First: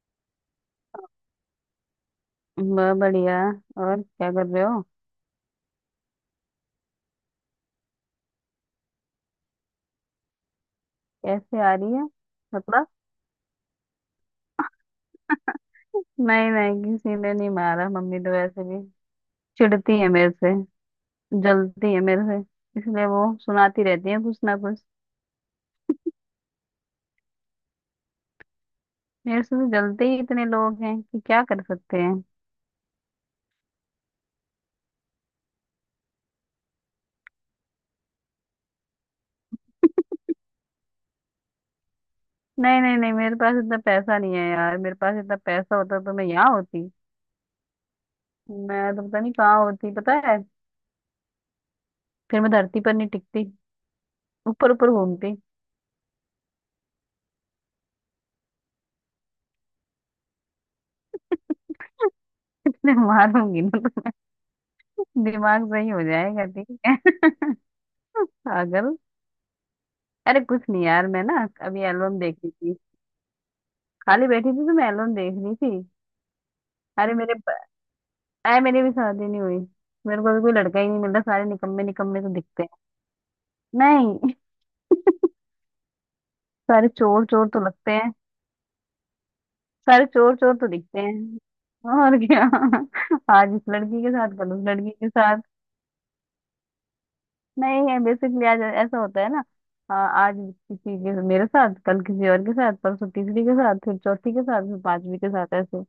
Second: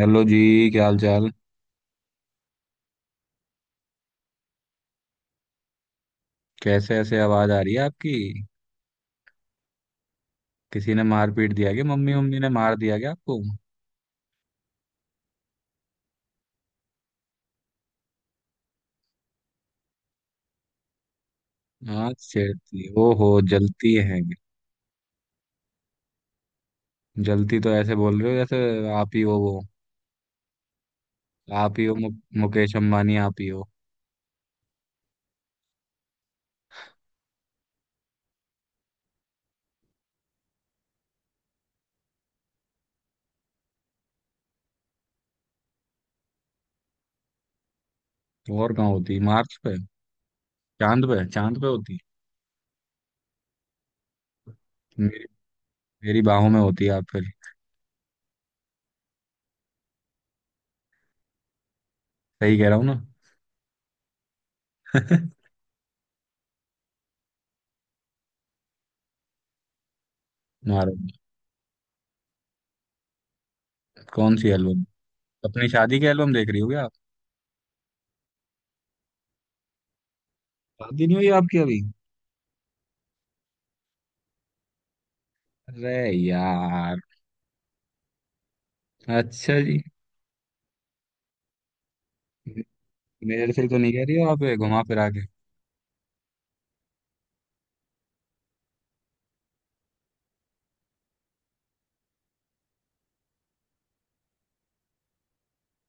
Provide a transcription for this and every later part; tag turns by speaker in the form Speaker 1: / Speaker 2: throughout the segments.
Speaker 1: Hello जी। क्या हाल चाल।
Speaker 2: वह बढ़िया। और क्या कर रहे हो।
Speaker 1: कैसे ऐसे आवाज आ रही है आपकी। किसी ने मार पीट
Speaker 2: कैसे
Speaker 1: दिया
Speaker 2: आ
Speaker 1: क्या?
Speaker 2: रही है?
Speaker 1: मम्मी मम्मी ने मार
Speaker 2: मतलब।
Speaker 1: दिया क्या आपको?
Speaker 2: नहीं नहीं किसी ने नहीं मारा। मम्मी तो वैसे भी चिढ़ती है मेरे से। जलती है
Speaker 1: हाँ,
Speaker 2: मेरे से।
Speaker 1: छेड़ती,
Speaker 2: इसलिए वो
Speaker 1: ओहो,
Speaker 2: सुनाती
Speaker 1: जलती
Speaker 2: रहती है
Speaker 1: है।
Speaker 2: कुछ ना कुछ।
Speaker 1: जलती तो ऐसे बोल रहे हो जैसे आप ही हो
Speaker 2: मेरे से
Speaker 1: वो।
Speaker 2: तो जलते ही इतने लोग हैं कि क्या कर
Speaker 1: आप ही हो,
Speaker 2: सकते हैं।
Speaker 1: मुकेश अंबानी आप ही हो।
Speaker 2: नहीं नहीं नहीं, मेरे पास इतना पैसा नहीं है यार। मेरे पास इतना पैसा होता तो मैं यहाँ होती।
Speaker 1: और कहाँ
Speaker 2: मैं तो
Speaker 1: होती?
Speaker 2: पता नहीं कहाँ
Speaker 1: मार्स पे?
Speaker 2: होती, पता है।
Speaker 1: चांद पे। चांद पे होती।
Speaker 2: फिर मैं धरती पर नहीं टिकती, ऊपर ऊपर
Speaker 1: मेरी
Speaker 2: घूमती।
Speaker 1: मेरी बाहों में होती आप फिर। सही कह रहा हूँ ना?
Speaker 2: मारूंगी ना तो दिमाग सही हो जाएगा, ठीक है। पागल। अरे कुछ नहीं
Speaker 1: मारो।
Speaker 2: यार, मैं ना अभी एल्बम देख रही थी। खाली
Speaker 1: कौन सी
Speaker 2: बैठी थी तो
Speaker 1: एल्बम?
Speaker 2: मैं एल्बम देख रही
Speaker 1: अपनी
Speaker 2: थी।
Speaker 1: शादी की एल्बम देख रही हो क्या आप?
Speaker 2: अरे मेरे अरे मेरी भी शादी नहीं हुई। मेरे को अभी कोई लड़का ही नहीं
Speaker 1: शादी
Speaker 2: मिल
Speaker 1: नहीं
Speaker 2: रहा,
Speaker 1: हुई
Speaker 2: सारे
Speaker 1: आपकी अभी?
Speaker 2: निकम्मे निकम्मे तो दिखते हैं। नहीं।
Speaker 1: अरे
Speaker 2: सारे
Speaker 1: यार।
Speaker 2: चोर चोर तो लगते हैं।
Speaker 1: अच्छा जी।
Speaker 2: सारे चोर चोर तो दिखते हैं, और क्या।
Speaker 1: मेरे
Speaker 2: आज इस
Speaker 1: से तो नहीं
Speaker 2: लड़की
Speaker 1: कह
Speaker 2: के
Speaker 1: रही हो
Speaker 2: साथ,
Speaker 1: आप
Speaker 2: कल
Speaker 1: ये
Speaker 2: उस
Speaker 1: घुमा
Speaker 2: लड़की
Speaker 1: फिरा
Speaker 2: के
Speaker 1: के?
Speaker 2: साथ। नहीं है, बेसिकली आज ऐसा होता है ना। आज किसी के मेरे साथ, कल किसी और के साथ, परसों तीसरी के साथ, फिर चौथी के साथ, फिर पांचवी के साथ, ऐसे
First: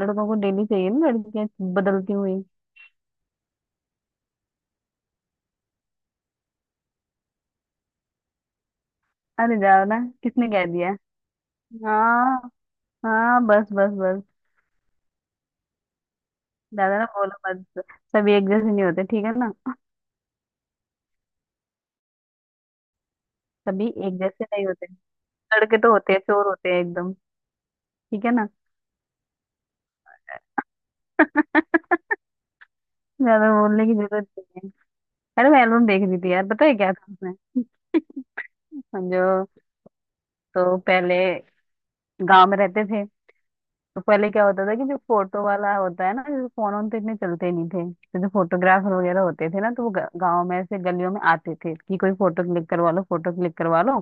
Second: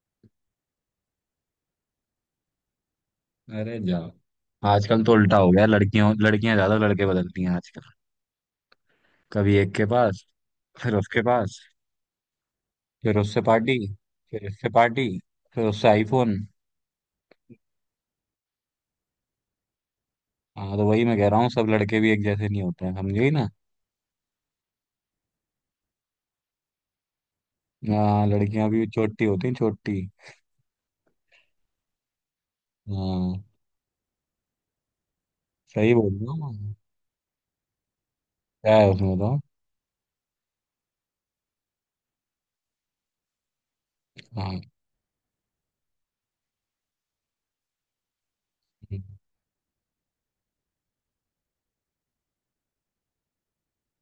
Speaker 2: लड़कों को डेली चाहिए ना लड़कियां बदलती हुई।
Speaker 1: अरे जाओ। आजकल तो उल्टा हो गया। लड़कियों लड़कियां ज्यादा लड़के बदलती हैं आजकल। कभी
Speaker 2: अरे
Speaker 1: एक
Speaker 2: जाओ
Speaker 1: के
Speaker 2: ना,
Speaker 1: पास,
Speaker 2: किसने कह दिया।
Speaker 1: फिर उसके पास,
Speaker 2: हाँ।
Speaker 1: फिर उससे
Speaker 2: हाँ बस
Speaker 1: पार्टी,
Speaker 2: बस बस।
Speaker 1: फिर इससे पार्टी, फिर उससे आईफोन।
Speaker 2: ज्यादा ना बोलो मत, सभी एक जैसे नहीं होते, ठीक है ना।
Speaker 1: हाँ तो वही मैं कह रहा हूँ, सब लड़के भी एक जैसे नहीं होते हैं, समझे ना।
Speaker 2: सभी एक जैसे नहीं होते। लड़के तो होते हैं, चोर होते हैं एकदम, ठीक
Speaker 1: हाँ,
Speaker 2: है ना।
Speaker 1: लड़कियां भी छोटी होती हैं, छोटी। हाँ।
Speaker 2: ज्यादा बोलने की जरूरत नहीं है। अरे मैं एल्बम
Speaker 1: सही
Speaker 2: देख
Speaker 1: बोल
Speaker 2: रही
Speaker 1: रहा
Speaker 2: थी यार,
Speaker 1: हूँ
Speaker 2: पता
Speaker 1: मैं।
Speaker 2: है क्या था उसमें।
Speaker 1: क्या है उसमें तो?
Speaker 2: समझो, तो पहले गांव में रहते थे। तो पहले क्या
Speaker 1: हाँ।
Speaker 2: होता था कि जो फोटो वाला होता है ना, जैसे फोन वोन तो इतने चलते नहीं थे, तो जो फोटोग्राफर वगैरह होते थे ना, तो वो गांव में ऐसे गलियों में आते थे कि कोई फोटो क्लिक करवा लो, फोटो क्लिक करवा लो।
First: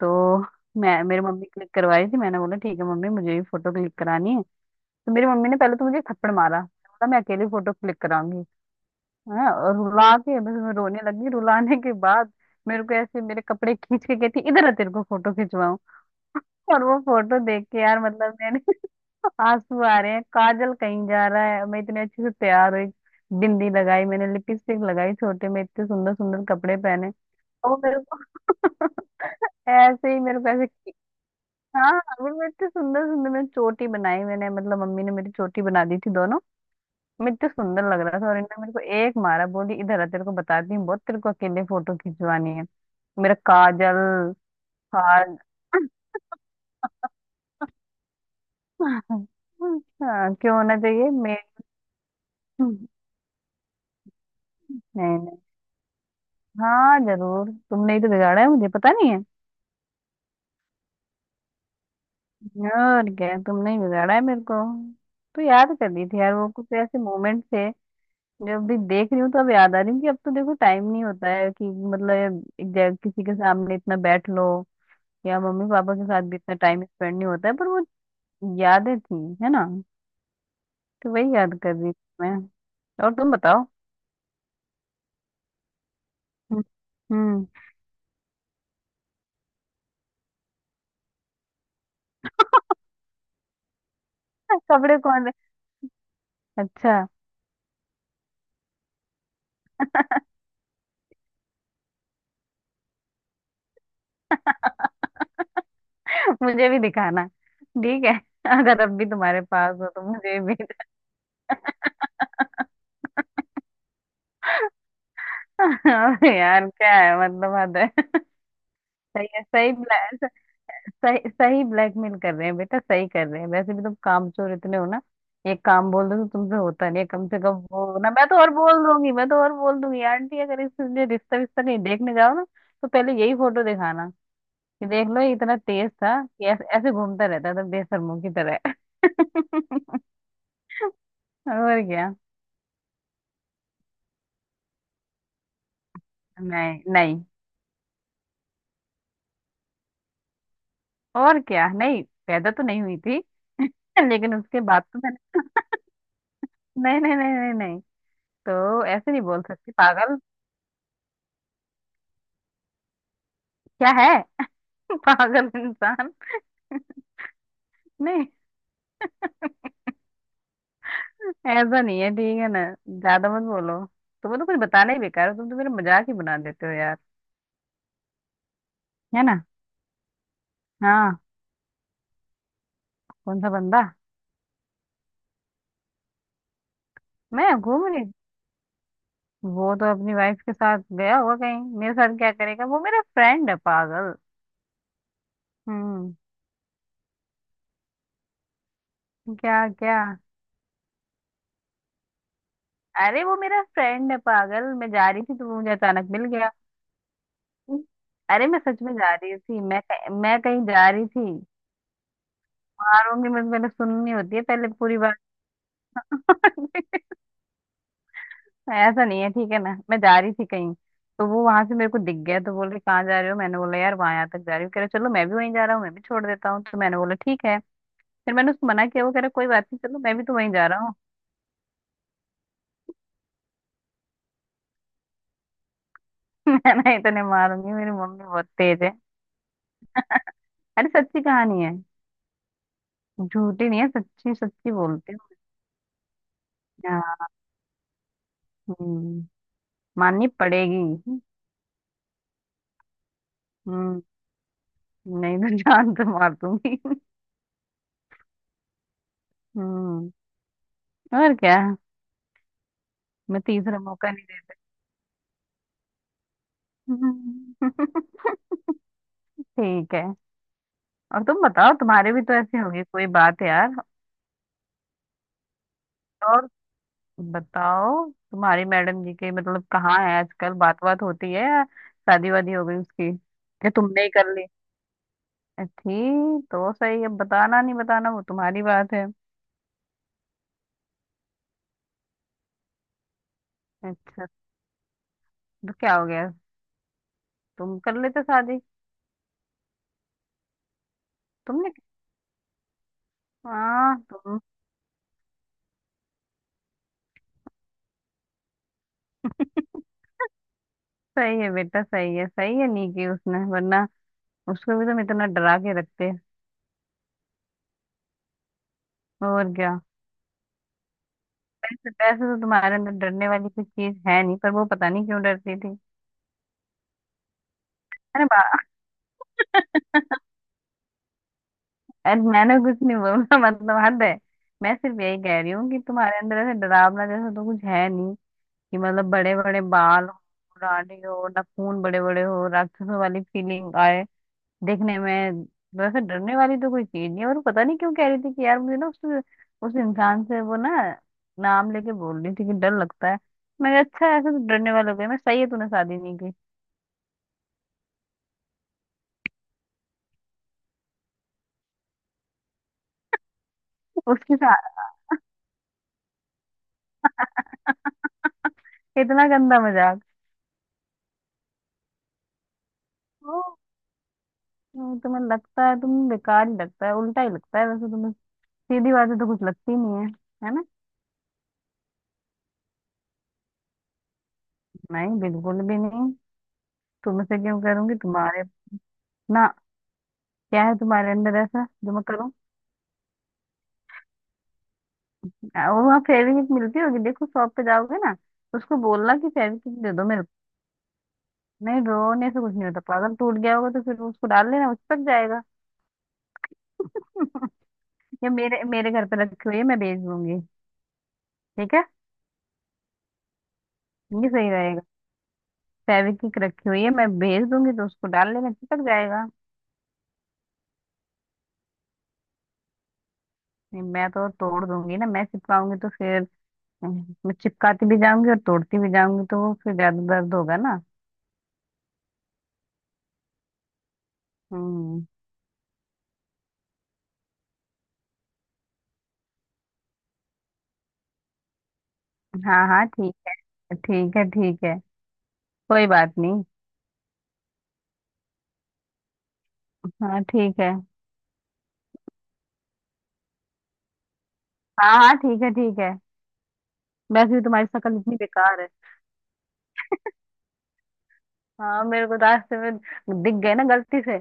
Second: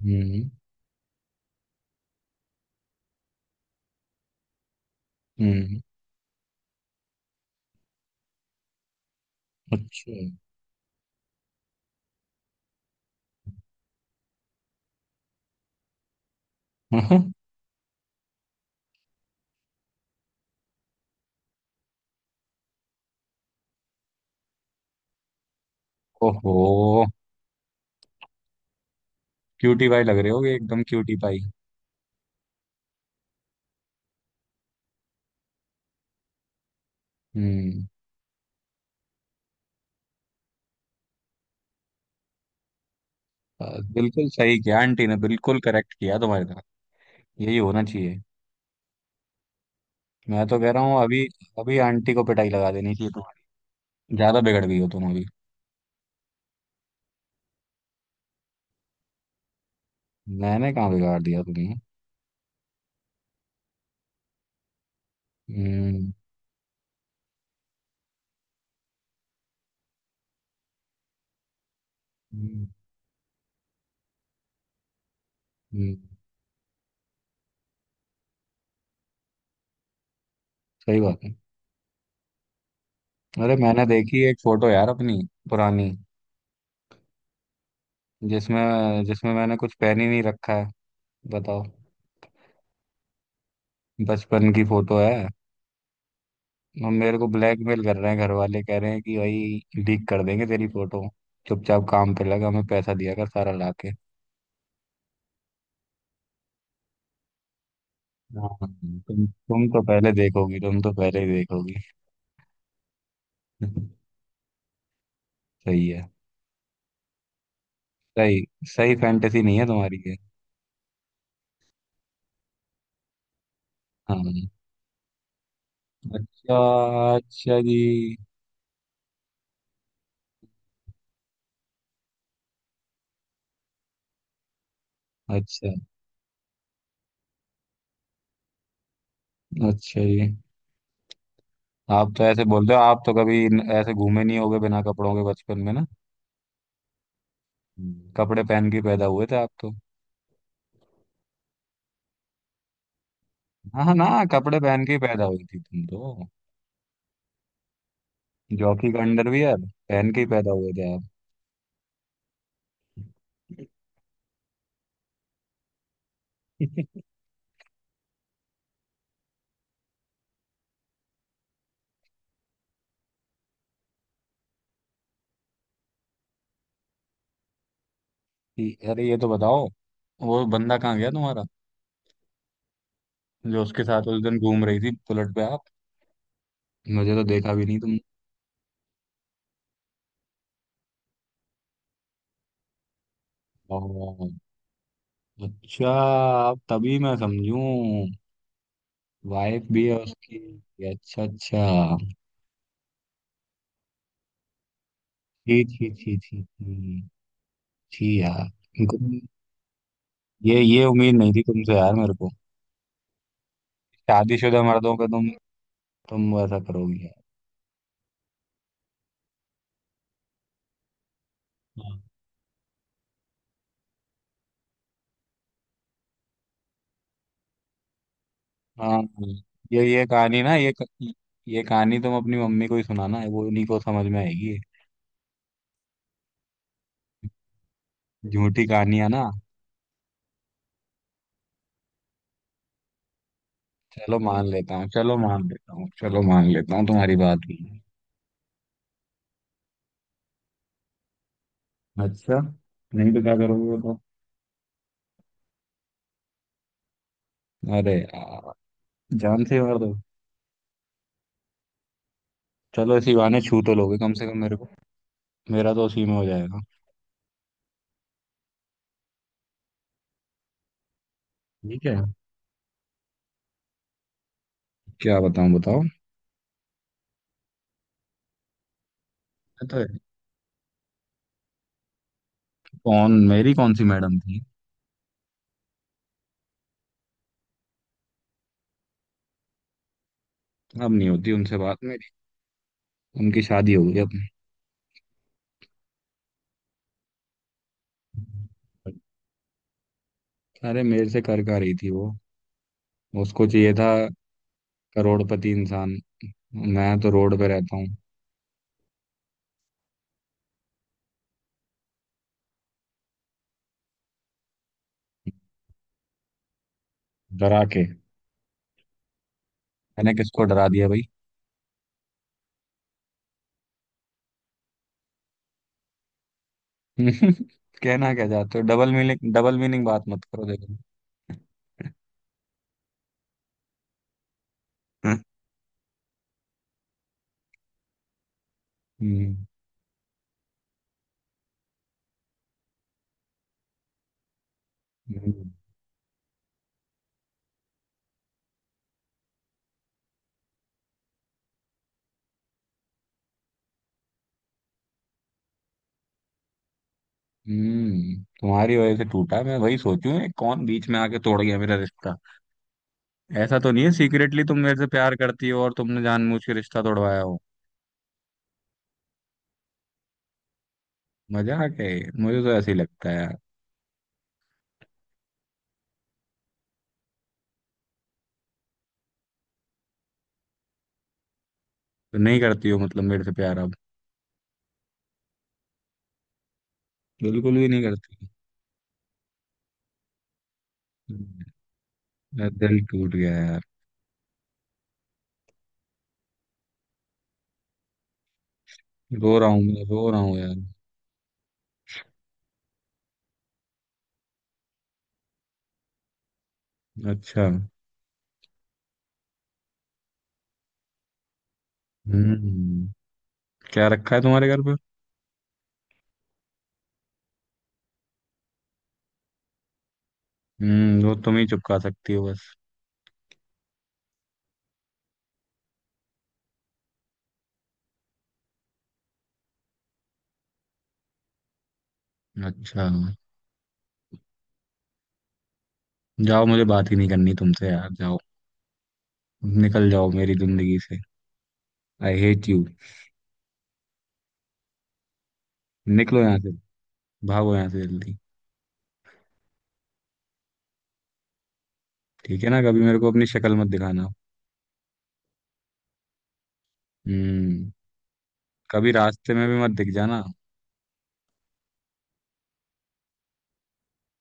Speaker 2: तो
Speaker 1: हम्म।
Speaker 2: मैं मेरे मम्मी क्लिक करवा रही थी, मैंने बोला ठीक है मम्मी मुझे भी फोटो क्लिक करानी है। तो मेरी मम्मी ने पहले
Speaker 1: हम्म।
Speaker 2: तो मुझे थप्पड़ मारा। मैंने बोला मैं अकेली फोटो क्लिक कराऊंगी। हाँ, और
Speaker 1: अच्छा।
Speaker 2: रुला के बस, मैं रोने लगी। रुलाने के बाद मेरे को ऐसे मेरे कपड़े खींच के कहती, इधर आ तेरे को फोटो खिंचवाऊं। और वो फोटो देख के यार, मतलब मैंने आंसू आ रहे हैं, काजल कहीं जा रहा है, मैं इतने अच्छे से तैयार हुई। बिंदी लगाई मैंने, लिपस्टिक लगाई, छोटे में इतने सुंदर सुंदर
Speaker 1: ओहो,
Speaker 2: कपड़े पहने। और वो मेरे को
Speaker 1: क्यूटी पाई
Speaker 2: ऐसे
Speaker 1: लग
Speaker 2: ही,
Speaker 1: रहे
Speaker 2: मेरे
Speaker 1: हो,
Speaker 2: को
Speaker 1: एकदम
Speaker 2: ऐसे।
Speaker 1: Cutie pie.
Speaker 2: हाँ अभी मैं इतने सुंदर सुंदर, मैं चोटी बनाई मैंने, मतलब मम्मी ने मेरी चोटी बना दी थी दोनों। मैं इतने
Speaker 1: हम्म।
Speaker 2: सुंदर लग रहा था, और इन्होंने मेरे को एक मारा, बोली इधर आ तेरे को बताती हूँ, बहुत तेरे को अकेले फोटो खिंचवानी है, मेरा
Speaker 1: बस,
Speaker 2: काजल
Speaker 1: बिल्कुल सही किया आंटी ने,
Speaker 2: हार।
Speaker 1: बिल्कुल करेक्ट किया तुम्हारी तरफ। यही होना चाहिए।
Speaker 2: हाँ,
Speaker 1: मैं
Speaker 2: क्यों
Speaker 1: तो कह
Speaker 2: होना
Speaker 1: रहा हूँ
Speaker 2: चाहिए
Speaker 1: अभी
Speaker 2: मैं?
Speaker 1: अभी आंटी को पिटाई लगा
Speaker 2: नहीं
Speaker 1: देनी चाहिए तुम्हारी। ज्यादा बिगड़ गई हो तुम अभी।
Speaker 2: नहीं। हाँ जरूर, तुमने ही तो बिगाड़ा है मुझे, पता नहीं
Speaker 1: मैंने कहाँ बिगाड़ दिया तुम्हें?
Speaker 2: है, और क्या, तुमने ही बिगाड़ा है मेरे को। तो याद कर दी
Speaker 1: हम्म।
Speaker 2: थी यार, वो कुछ ऐसे मोमेंट थे, जब भी देख रही हूँ तो अब याद आ रही हूँ कि अब तो देखो टाइम नहीं होता है कि मतलब
Speaker 1: हम्म।
Speaker 2: एक जगह किसी के सामने इतना बैठ लो, या मम्मी पापा
Speaker 1: हम्म।
Speaker 2: के साथ भी इतना टाइम स्पेंड नहीं होता है, पर वो यादें थी, है ना।
Speaker 1: सही
Speaker 2: तो
Speaker 1: बात है।
Speaker 2: वही याद कर रही थी मैं। और तुम
Speaker 1: अरे
Speaker 2: बताओ।
Speaker 1: मैंने देखी एक फोटो यार, अपनी पुरानी।
Speaker 2: हम्म। हम्म।
Speaker 1: जिसमें जिसमें मैंने कुछ पहन ही नहीं रखा है, बताओ। बचपन की फोटो
Speaker 2: कपड़े कौन
Speaker 1: है।
Speaker 2: से-
Speaker 1: हम
Speaker 2: अच्छा।
Speaker 1: मेरे को ब्लैकमेल कर रहे हैं घर वाले, कह रहे हैं कि भाई लीक कर देंगे तेरी फोटो, चुपचाप काम पे लगा, हमें पैसा दिया कर सारा लाके।
Speaker 2: मुझे भी दिखाना, ठीक है।
Speaker 1: हाँ,
Speaker 2: अगर अब भी
Speaker 1: तुम
Speaker 2: तुम्हारे
Speaker 1: तुम
Speaker 2: पास
Speaker 1: तो
Speaker 2: हो तो
Speaker 1: पहले
Speaker 2: मुझे भी।
Speaker 1: देखोगी, तुम तो पहले ही देखोगी। सही है,
Speaker 2: अरे यार क्या है, मतलब हद है।
Speaker 1: सही। सही
Speaker 2: सही है,
Speaker 1: फैंटेसी नहीं है
Speaker 2: सही
Speaker 1: तुम्हारी ये।
Speaker 2: सही। सही ब्लैकमेल कर रहे हैं बेटा, सही कर रहे हैं। वैसे भी तुम
Speaker 1: हाँ।
Speaker 2: कामचोर इतने हो ना, एक काम बोल दो तो तुमसे
Speaker 1: अच्छा।
Speaker 2: होता नहीं है, कम से कम
Speaker 1: अच्छा जी।
Speaker 2: वो ना, मैं तो और बोल दूंगी, मैं तो और बोल दूंगी आंटी, अगर इसलिए रिश्ता विश्ता कहीं देखने जाओ ना, तो पहले यही फोटो दिखाना कि देख लो ये इतना
Speaker 1: अच्छा।
Speaker 2: तेज था कि ऐसे ऐसे घूमता रहता था बेशर्मों की तरह।
Speaker 1: अच्छा जी।
Speaker 2: और क्या।
Speaker 1: आप तो ऐसे बोल रहे हो आप तो कभी ऐसे घूमे नहीं होगे बिना कपड़ों के बचपन में, ना।
Speaker 2: नहीं नहीं,
Speaker 1: हम्म। कपड़े पहन के ही पैदा हुए थे आप तो।
Speaker 2: और क्या नहीं पैदा तो नहीं हुई थी।
Speaker 1: हाँ हाँ, ना
Speaker 2: लेकिन
Speaker 1: कपड़े
Speaker 2: उसके बाद
Speaker 1: पहन के ही
Speaker 2: तो
Speaker 1: पैदा हुई थी तुम तो।
Speaker 2: मैंने नहीं नहीं नहीं नहीं नहीं। तो
Speaker 1: जॉकी का
Speaker 2: ऐसे नहीं बोल
Speaker 1: अंडरवियर
Speaker 2: सकती
Speaker 1: पहन
Speaker 2: पागल।
Speaker 1: के ही पैदा हुए थे आप।
Speaker 2: क्या है। पागल इंसान। नहीं ऐसा नहीं है, ठीक है ना। ज्यादा मत बोलो। तुम्हें तो कुछ बताना ही बेकार है, तुम तो मेरा मजाक ही बना देते हो यार,
Speaker 1: अरे ये
Speaker 2: है
Speaker 1: तो
Speaker 2: ना।
Speaker 1: बताओ, वो बंदा कहाँ गया
Speaker 2: हाँ।
Speaker 1: तुम्हारा,
Speaker 2: कौन सा
Speaker 1: जो
Speaker 2: बंदा?
Speaker 1: उसके साथ उस दिन घूम रही थी बुलेट पे आप। मुझे तो देखा
Speaker 2: मैं
Speaker 1: भी नहीं
Speaker 2: घूम
Speaker 1: तुमने।
Speaker 2: रही। वो तो अपनी वाइफ के साथ गया होगा कहीं, मेरे साथ क्या करेगा, वो मेरा फ्रेंड है पागल।
Speaker 1: ओह, अच्छा,
Speaker 2: हम्म।
Speaker 1: आप तभी मैं समझूं। वाइफ
Speaker 2: क्या
Speaker 1: भी है
Speaker 2: क्या?
Speaker 1: उसकी। अच्छा अच्छा।
Speaker 2: अरे वो मेरा फ्रेंड है पागल, मैं जा रही थी तो वो
Speaker 1: ठीक,
Speaker 2: मुझे
Speaker 1: ठीक,
Speaker 2: अचानक
Speaker 1: ठीक,
Speaker 2: मिल
Speaker 1: ठीक,
Speaker 2: गया।
Speaker 1: ठीक। ठीक
Speaker 2: अरे
Speaker 1: यार।
Speaker 2: मैं सच में
Speaker 1: तुम-
Speaker 2: जा रही थी, मैं
Speaker 1: ये
Speaker 2: कहीं
Speaker 1: ये
Speaker 2: जा रही
Speaker 1: उम्मीद
Speaker 2: थी।
Speaker 1: नहीं थी तुमसे यार मेरे को।
Speaker 2: मारूंगी मैं, पहले सुननी होती है
Speaker 1: शादीशुदा
Speaker 2: पहले
Speaker 1: मर्दों
Speaker 2: पूरी
Speaker 1: पे तुम वैसा
Speaker 2: बात।
Speaker 1: करोगी यार।
Speaker 2: ऐसा नहीं है ठीक है ना, मैं जा रही थी कहीं, तो वो वहां से मेरे को दिख गया, तो बोले कहाँ जा रहे हो, मैंने बोला यार वहां, यहाँ तक जा रही हूँ, कह रहे चलो मैं भी वहीं जा रहा हूँ, मैं भी छोड़ देता हूँ, तो मैंने बोला ठीक है। फिर मैंने उसको मना
Speaker 1: हाँ
Speaker 2: किया, वो कह
Speaker 1: हाँ,
Speaker 2: रहा कोई बात नहीं
Speaker 1: ये
Speaker 2: चलो,
Speaker 1: ये
Speaker 2: मैं भी तो
Speaker 1: कहानी
Speaker 2: वहीं
Speaker 1: ना,
Speaker 2: जा रहा हूँ।
Speaker 1: ये कहानी तुम अपनी मम्मी को ही सुनाना, वो उन्हीं को समझ में आएगी।
Speaker 2: मैंने इतने मारूंगी, मेरी मम्मी बहुत
Speaker 1: झूठी
Speaker 2: तेज है।
Speaker 1: कहानियां ना।
Speaker 2: अरे सच्ची कहानी है, झूठी नहीं है,
Speaker 1: चलो
Speaker 2: सच्ची
Speaker 1: मान
Speaker 2: सच्ची
Speaker 1: लेता हूँ,
Speaker 2: बोलते
Speaker 1: चलो
Speaker 2: हो।
Speaker 1: मान लेता हूँ, चलो मान लेता हूँ तुम्हारी
Speaker 2: हाँ।
Speaker 1: बात भी।
Speaker 2: हम्म, माननी पड़ेगी।
Speaker 1: अच्छा। नहीं तो क्या करोगे बताओ?
Speaker 2: हम्म। नहीं तो जान तो मार दूंगी।
Speaker 1: अरे यार, जान से मार दो।
Speaker 2: हम्म, और क्या।
Speaker 1: चलो इसी बहाने
Speaker 2: मैं
Speaker 1: छू तो
Speaker 2: तीसरा
Speaker 1: लोगे
Speaker 2: मौका
Speaker 1: कम
Speaker 2: नहीं
Speaker 1: से कम
Speaker 2: देता।
Speaker 1: मेरे को। मेरा तो उसी में हो जाएगा।
Speaker 2: हम्म, ठीक है। और तुम बताओ,
Speaker 1: ठीक है।
Speaker 2: तुम्हारे भी तो ऐसे होगी कोई बात यार।
Speaker 1: क्या बताऊँ, बताओ।
Speaker 2: और बताओ तुम्हारी मैडम जी के, मतलब
Speaker 1: मैं तो।
Speaker 2: कहाँ है आजकल, बात बात होती है या शादी वादी हो गई उसकी,
Speaker 1: कौन मेरी
Speaker 2: या
Speaker 1: कौन सी
Speaker 2: तुमने ही
Speaker 1: मैडम
Speaker 2: कर
Speaker 1: थी?
Speaker 2: ली? ठीक तो सही है, बताना नहीं बताना वो तुम्हारी बात है।
Speaker 1: अब नहीं होती उनसे बात मेरी। उनकी शादी हो गई अब।
Speaker 2: अच्छा। तो क्या हो गया, तुम कर लेते शादी।
Speaker 1: अरे मेरे से कर का
Speaker 2: तुमने।
Speaker 1: रही थी वो। उसको चाहिए था
Speaker 2: हाँ तुम।
Speaker 1: करोड़पति इंसान, मैं तो रोड पे रहता हूँ।
Speaker 2: सही है बेटा, सही है, सही है, नहीं की उसने वरना उसको भी तुम इतना डरा के रखते,
Speaker 1: डरा के?
Speaker 2: और क्या।
Speaker 1: मैंने किसको डरा दिया भाई?
Speaker 2: पैसे, पैसे तो तुम्हारे अंदर डरने वाली कोई चीज है नहीं, पर वो पता नहीं क्यों डरती थी।
Speaker 1: हम्म, कहना
Speaker 2: अरे
Speaker 1: क्या
Speaker 2: बा
Speaker 1: चाहते हो? डबल मीनिंग बात मत करो देखो।
Speaker 2: अरे मैंने कुछ नहीं बोला, मतलब हद है। मैं सिर्फ
Speaker 1: हम्म।
Speaker 2: यही कह रही हूँ कि तुम्हारे अंदर ऐसे डरावना जैसा तो कुछ है नहीं, कि मतलब बड़े
Speaker 1: हम्म।
Speaker 2: बड़े बाल हो, दाढ़ी हो, नाखून बड़े बड़े हो, राक्षसों वाली फीलिंग आए देखने में। वैसे डरने वाली तो कोई चीज नहीं है, और पता नहीं क्यों कह रही थी कि यार मुझे ना उस इंसान से वो ना, नाम लेके बोल रही थी कि डर लगता है। मैंने अच्छा, ऐसे तो डरने वाले हो गए, मैं सही है तूने शादी नहीं की
Speaker 1: तुम्हारी वजह से टूटा। मैं वही सोचूं ये कौन बीच में आके तोड़ गया मेरा रिश्ता। ऐसा तो नहीं है
Speaker 2: उसके
Speaker 1: सीक्रेटली
Speaker 2: साथ।
Speaker 1: तुम मेरे से प्यार करती हो और तुमने जानबूझ के रिश्ता तोड़वाया हो?
Speaker 2: इतना गंदा मजाक।
Speaker 1: मजाक है ये। मुझे तो ऐसे ही लगता है यार।
Speaker 2: नहीं, तुम्हें लगता है तुम्हें बेकार ही लगता है, उल्टा ही लगता है वैसे तुम्हें, सीधी बातें तो कुछ लगती नहीं है, है ना।
Speaker 1: तो नहीं करती हो मतलब मेरे से प्यार अब?
Speaker 2: नहीं बिल्कुल भी नहीं, तुमसे
Speaker 1: बिल्कुल
Speaker 2: क्यों
Speaker 1: भी नहीं
Speaker 2: करूंगी
Speaker 1: करती।
Speaker 2: तुम्हारे। ना, क्या है तुम्हारे अंदर
Speaker 1: हम्म,
Speaker 2: ऐसा जो मैं करूँ।
Speaker 1: मेरा दिल टूट गया यार।
Speaker 2: और वहाँ फेविक्विक मिलती होगी, देखो शॉप पे जाओगे ना, उसको बोलना कि
Speaker 1: रो रहा हूँ
Speaker 2: फेविक्विक
Speaker 1: मैं,
Speaker 2: दे दो
Speaker 1: रो रहा
Speaker 2: मेरे को।
Speaker 1: हूँ यार।
Speaker 2: नहीं रोने से कुछ नहीं होता पागल, टूट गया होगा तो फिर उसको डाल लेना, उस तक जाएगा।
Speaker 1: अच्छा।
Speaker 2: या मेरे मेरे घर पे रखी हुई है, मैं भेज दूंगी, ठीक है।
Speaker 1: हम्म। क्या रखा है
Speaker 2: ये
Speaker 1: तुम्हारे
Speaker 2: सही
Speaker 1: घर?
Speaker 2: रहेगा, फेविक्विक रखी हुई है, मैं भेज दूंगी तो उसको डाल लेना चिपक जाएगा।
Speaker 1: हम्म, वो तुम ही चुपका सकती हो बस।
Speaker 2: नहीं मैं तो तोड़ दूंगी ना, मैं चिपकाऊंगी तो फिर, मैं चिपकाती भी जाऊंगी और तोड़ती भी जाऊंगी, तो वो फिर ज्यादा दर्द होगा ना।
Speaker 1: अच्छा।
Speaker 2: हम्म।
Speaker 1: जाओ, मुझे बात ही नहीं करनी तुमसे यार, जाओ। निकल जाओ मेरी जिंदगी से। I hate you.
Speaker 2: हाँ हाँ ठीक है, ठीक है, ठीक है, कोई बात
Speaker 1: निकलो यहाँ
Speaker 2: नहीं।
Speaker 1: से। भागो यहाँ से जल्दी।
Speaker 2: हाँ ठीक है।
Speaker 1: ठीक है ना, कभी मेरे को अपनी शक्ल मत दिखाना।
Speaker 2: हाँ हाँ ठीक है, ठीक है। वैसे भी तुम्हारी
Speaker 1: हम्म।
Speaker 2: शक्ल इतनी बेकार है।
Speaker 1: कभी रास्ते में भी मत दिख जाना।
Speaker 2: हाँ मेरे को रास्ते में दिख गए ना गलती से,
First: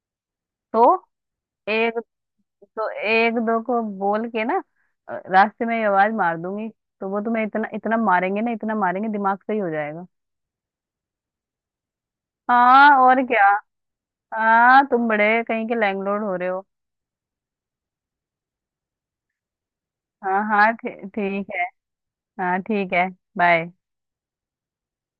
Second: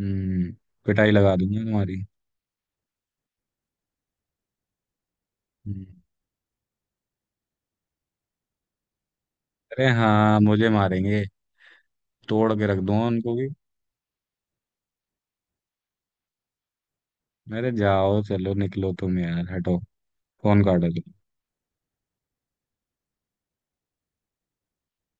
Speaker 1: हम्म।
Speaker 2: तो
Speaker 1: पिटाई लगा दूंगा तुम्हारी।
Speaker 2: एक, तो एक दो को बोल के ना, रास्ते में ये
Speaker 1: हम्म,
Speaker 2: आवाज मार दूंगी, तो वो तुम्हें इतना इतना मारेंगे ना, इतना मारेंगे दिमाग सही हो
Speaker 1: अरे
Speaker 2: जाएगा।
Speaker 1: हाँ, मुझे मारेंगे? तोड़ के रख
Speaker 2: हाँ
Speaker 1: दूंगा
Speaker 2: और
Speaker 1: उनको
Speaker 2: क्या।
Speaker 1: भी।
Speaker 2: हाँ तुम बड़े कहीं के लैंडलॉर्ड हो रहे हो।
Speaker 1: अरे जाओ, चलो निकलो तुम, यार हटो।
Speaker 2: हाँ
Speaker 1: फोन
Speaker 2: हाँ
Speaker 1: काटो तुम।
Speaker 2: ठीक है। हाँ ठीक है। बाय।